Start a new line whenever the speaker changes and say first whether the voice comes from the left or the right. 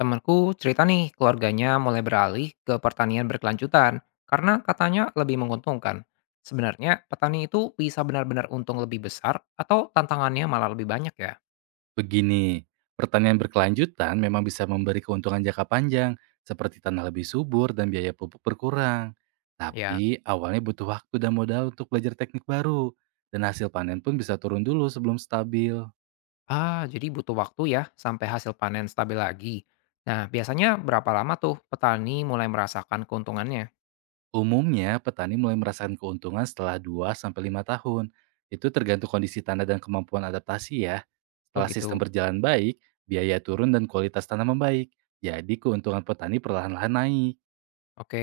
left: Temanku cerita nih, keluarganya mulai beralih ke pertanian berkelanjutan karena katanya lebih menguntungkan. Sebenarnya petani itu bisa benar-benar untung lebih besar atau tantangannya malah lebih banyak ya?
right: Begini, pertanian berkelanjutan memang bisa memberi keuntungan jangka panjang, seperti tanah lebih subur dan biaya pupuk berkurang.
left: Ya,
right: Tapi awalnya butuh waktu dan modal untuk belajar teknik baru, dan hasil panen pun bisa turun dulu sebelum stabil.
left: ah jadi butuh waktu ya sampai hasil panen stabil lagi. Nah, biasanya berapa lama tuh petani mulai merasakan keuntungannya?
right: Umumnya, petani mulai merasakan keuntungan setelah 2 sampai 5 tahun. Itu tergantung kondisi tanah dan kemampuan adaptasi ya.
left: Oh
right: Setelah sistem
left: gitu.
right: berjalan baik, biaya turun dan kualitas tanah membaik. Jadi keuntungan petani perlahan-lahan naik.
left: Oke,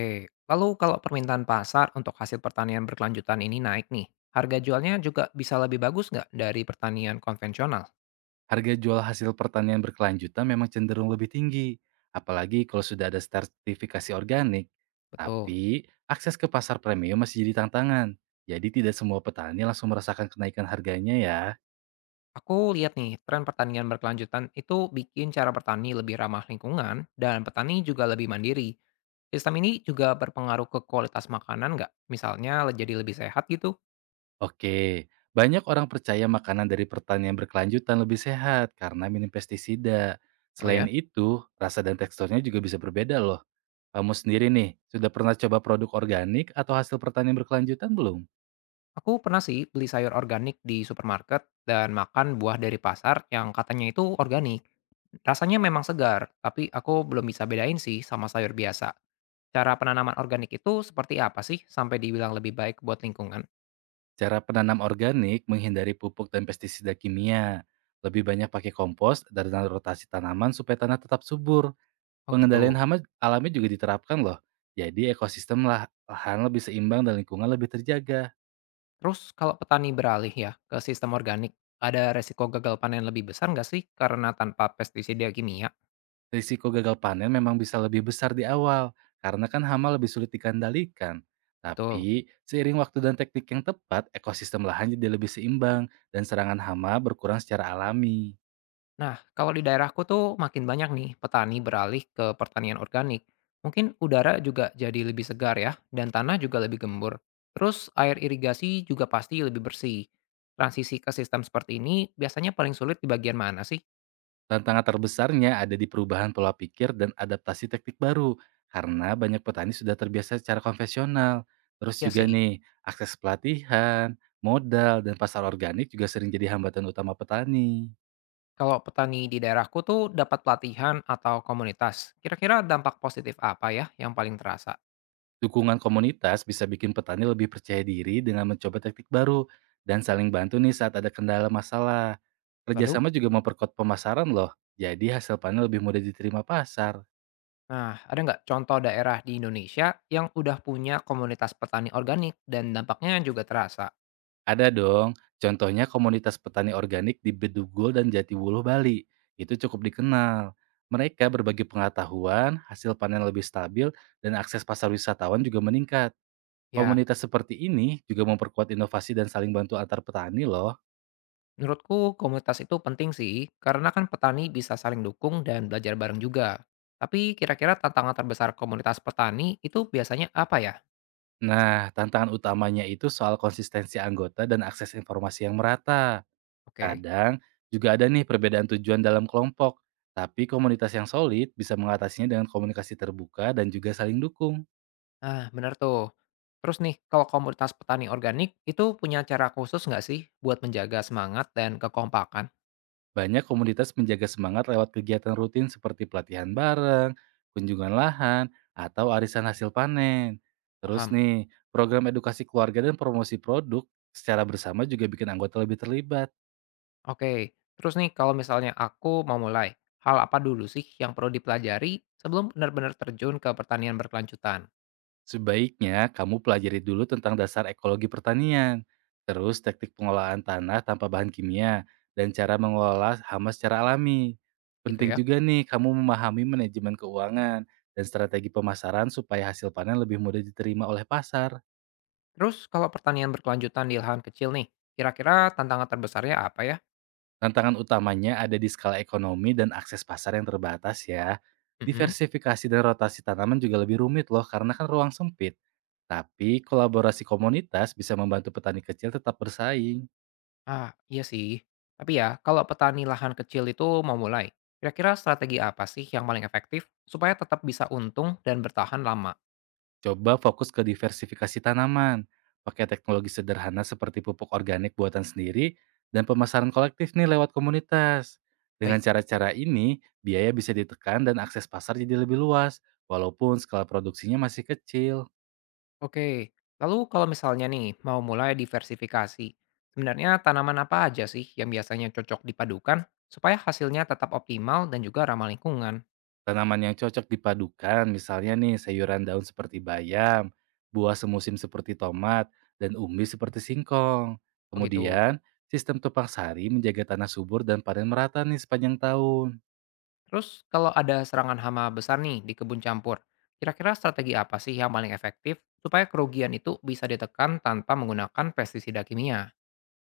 left: lalu kalau permintaan pasar untuk hasil pertanian berkelanjutan ini naik nih, harga jualnya juga bisa lebih bagus nggak dari pertanian konvensional?
right: Harga jual hasil pertanian berkelanjutan memang cenderung lebih tinggi, apalagi kalau sudah ada sertifikasi organik.
left: Betul.
right: Tapi, akses ke pasar premium masih jadi tantangan. Jadi tidak semua petani langsung merasakan kenaikan harganya ya.
left: Aku lihat nih, tren pertanian berkelanjutan itu bikin cara bertani lebih ramah lingkungan dan petani juga lebih mandiri. Sistem ini juga berpengaruh ke kualitas makanan nggak? Misalnya jadi lebih sehat gitu.
right: Oke, banyak orang percaya makanan dari pertanian berkelanjutan lebih sehat karena minim pestisida.
left: Oh
right: Selain
left: ya?
right: itu, rasa dan teksturnya juga bisa berbeda loh. Kamu sendiri nih, sudah pernah coba produk organik atau hasil pertanian berkelanjutan belum?
left: Aku pernah sih beli sayur organik di supermarket dan makan buah dari pasar yang katanya itu organik. Rasanya memang segar, tapi aku belum bisa bedain sih sama sayur biasa. Cara penanaman organik itu seperti apa sih sampai dibilang lebih baik buat lingkungan?
right: Cara penanam organik menghindari pupuk dan pestisida kimia. Lebih banyak pakai kompos dan rotasi tanaman supaya tanah tetap subur.
left: Oh
right: Pengendalian
left: gitu.
right: hama alami juga diterapkan loh. Jadi ekosistem lahan lebih seimbang dan lingkungan lebih terjaga.
left: Terus kalau petani beralih ya ke sistem organik, ada resiko gagal panen lebih besar nggak sih karena tanpa pestisida kimia?
right: Risiko gagal panen memang bisa lebih besar di awal karena kan hama lebih sulit dikendalikan.
left: Betul.
right: Tapi seiring waktu dan teknik yang tepat, ekosistem lahan jadi lebih seimbang dan serangan hama berkurang secara alami.
left: Nah, kalau di daerahku tuh makin banyak nih petani beralih ke pertanian organik. Mungkin udara juga jadi lebih segar ya, dan tanah juga lebih gembur. Terus air irigasi juga pasti lebih bersih. Transisi ke sistem seperti ini biasanya paling sulit di bagian mana sih?
right: Tantangan terbesarnya ada di perubahan pola pikir dan adaptasi teknik baru, karena banyak petani sudah terbiasa secara konvensional. Terus
left: Ya
right: juga
left: sih,
right: nih, akses pelatihan, modal, dan pasar organik juga sering jadi hambatan utama petani.
left: kalau petani di daerahku tuh dapat pelatihan atau komunitas, kira-kira dampak positif apa ya yang paling terasa?
right: Dukungan komunitas bisa bikin petani lebih percaya diri dengan mencoba teknik baru dan saling bantu nih saat ada kendala masalah.
left: Lalu?
right: Kerjasama juga memperkuat pemasaran loh, jadi hasil panen lebih mudah diterima pasar.
left: Nah, ada nggak contoh daerah di Indonesia yang udah punya komunitas petani organik dan dampaknya juga terasa?
right: Ada dong, contohnya komunitas petani organik di Bedugul dan Jatiwuluh, Bali. Itu cukup dikenal. Mereka berbagi pengetahuan, hasil panen lebih stabil, dan akses pasar wisatawan juga meningkat.
left: Ya,
right: Komunitas seperti ini juga memperkuat inovasi dan saling bantu antar petani loh.
left: menurutku komunitas itu penting sih, karena kan petani bisa saling dukung dan belajar bareng juga. Tapi kira-kira tantangan terbesar komunitas petani itu biasanya apa ya?
right: Nah, tantangan utamanya itu soal konsistensi anggota dan akses informasi yang merata.
left: Oke.
right: Kadang juga ada nih perbedaan tujuan dalam kelompok, tapi komunitas yang solid bisa mengatasinya dengan komunikasi terbuka dan juga saling dukung.
left: Nah, benar tuh. Terus nih, kalau komunitas petani organik itu punya cara khusus nggak sih buat menjaga semangat dan kekompakan?
right: Banyak komunitas menjaga semangat lewat kegiatan rutin seperti pelatihan bareng, kunjungan lahan, atau arisan hasil panen. Terus
left: Paham?
right: nih, program edukasi keluarga dan promosi produk secara bersama juga bikin anggota lebih terlibat.
left: Oke, terus nih kalau misalnya aku mau mulai, hal apa dulu sih yang perlu dipelajari sebelum benar-benar terjun ke pertanian berkelanjutan,
right: Sebaiknya kamu pelajari dulu tentang dasar ekologi pertanian, terus teknik pengolahan tanah tanpa bahan kimia, dan cara mengelola hama secara alami.
left: gitu
right: Penting
left: ya?
right: juga nih kamu memahami manajemen keuangan dan strategi pemasaran supaya hasil panen lebih mudah diterima oleh pasar.
left: Terus kalau pertanian berkelanjutan di lahan kecil nih, kira-kira tantangan terbesarnya apa ya?
right: Tantangan utamanya ada di skala ekonomi dan akses pasar yang terbatas ya.
left: Mm-mm.
right: Diversifikasi dan rotasi tanaman juga lebih rumit loh karena kan ruang sempit. Tapi kolaborasi komunitas bisa membantu petani kecil tetap bersaing.
left: Ah, iya sih. Tapi ya, kalau petani lahan kecil itu mau mulai, kira-kira strategi apa sih yang paling efektif supaya tetap bisa untung dan bertahan lama?
right: Coba fokus ke diversifikasi tanaman, pakai teknologi sederhana seperti pupuk organik buatan sendiri dan pemasaran kolektif nih lewat komunitas. Dengan
left: Baik.
right: cara-cara ini, biaya bisa ditekan dan akses pasar jadi lebih luas, walaupun skala produksinya masih kecil.
left: Oke, lalu kalau misalnya nih mau mulai diversifikasi, sebenarnya tanaman apa aja sih yang biasanya cocok dipadukan supaya hasilnya tetap optimal dan juga ramah lingkungan?
right: Tanaman yang cocok dipadukan, misalnya nih sayuran daun seperti bayam, buah semusim seperti tomat, dan umbi seperti singkong.
left: Oh gitu.
right: Kemudian, sistem tupang sari menjaga tanah subur dan panen merata nih sepanjang tahun.
left: Terus kalau ada serangan hama besar nih di kebun campur, kira-kira strategi apa sih yang paling efektif supaya kerugian itu bisa ditekan tanpa menggunakan pestisida kimia?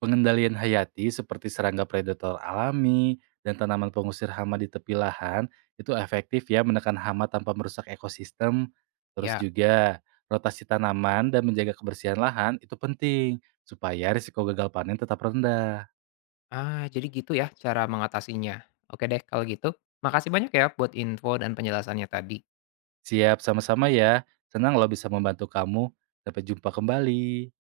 right: Pengendalian hayati seperti serangga predator alami dan tanaman pengusir hama di tepi lahan itu efektif ya menekan hama tanpa merusak ekosistem. Terus
left: Ya,
right: juga rotasi tanaman dan menjaga kebersihan lahan itu penting supaya risiko gagal panen tetap rendah.
left: ah jadi gitu ya cara mengatasinya. Oke deh kalau gitu, makasih banyak ya buat info dan penjelasannya tadi.
right: Siap, sama-sama ya. Senang lo bisa membantu kamu. Sampai jumpa kembali.